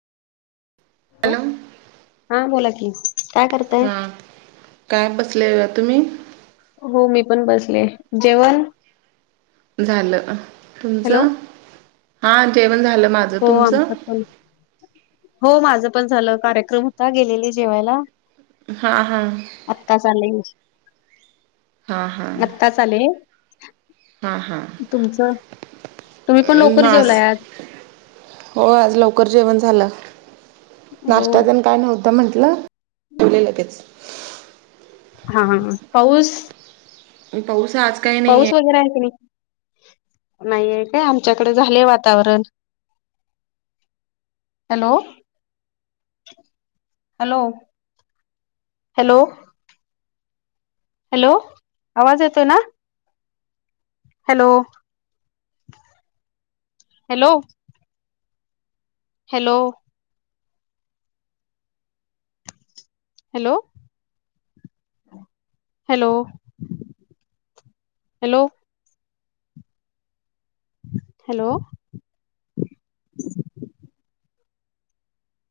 Hello हा बोला की काय करताय? हां काय बसले होया तुम्ही हो मी पण बसले जेवण झालं हॅलो तुमचं हां जेवण झालं माझं हो तुमचं आमचं हो माझं पण झालं कार्यक्रम होता गेलेली जेवायला हा हा आत्ता आले हां आत्ता चाले हा हा तुम्ही पण लवकर मास जेवलाय आज हो आज लवकर जेवण झालं हो नाश्त्यातन काय नव्हत म्हटलं ठले लगेच हा हा पाऊस पावसा आजका पाऊस वगैरे आहे की नाही नाही आहे काय आमच्याकडे झालेय वातावरण हॅलो हॅलो हॅलो हॅलो आवाज येतोय ना. Hello hello hello hello hello hello hello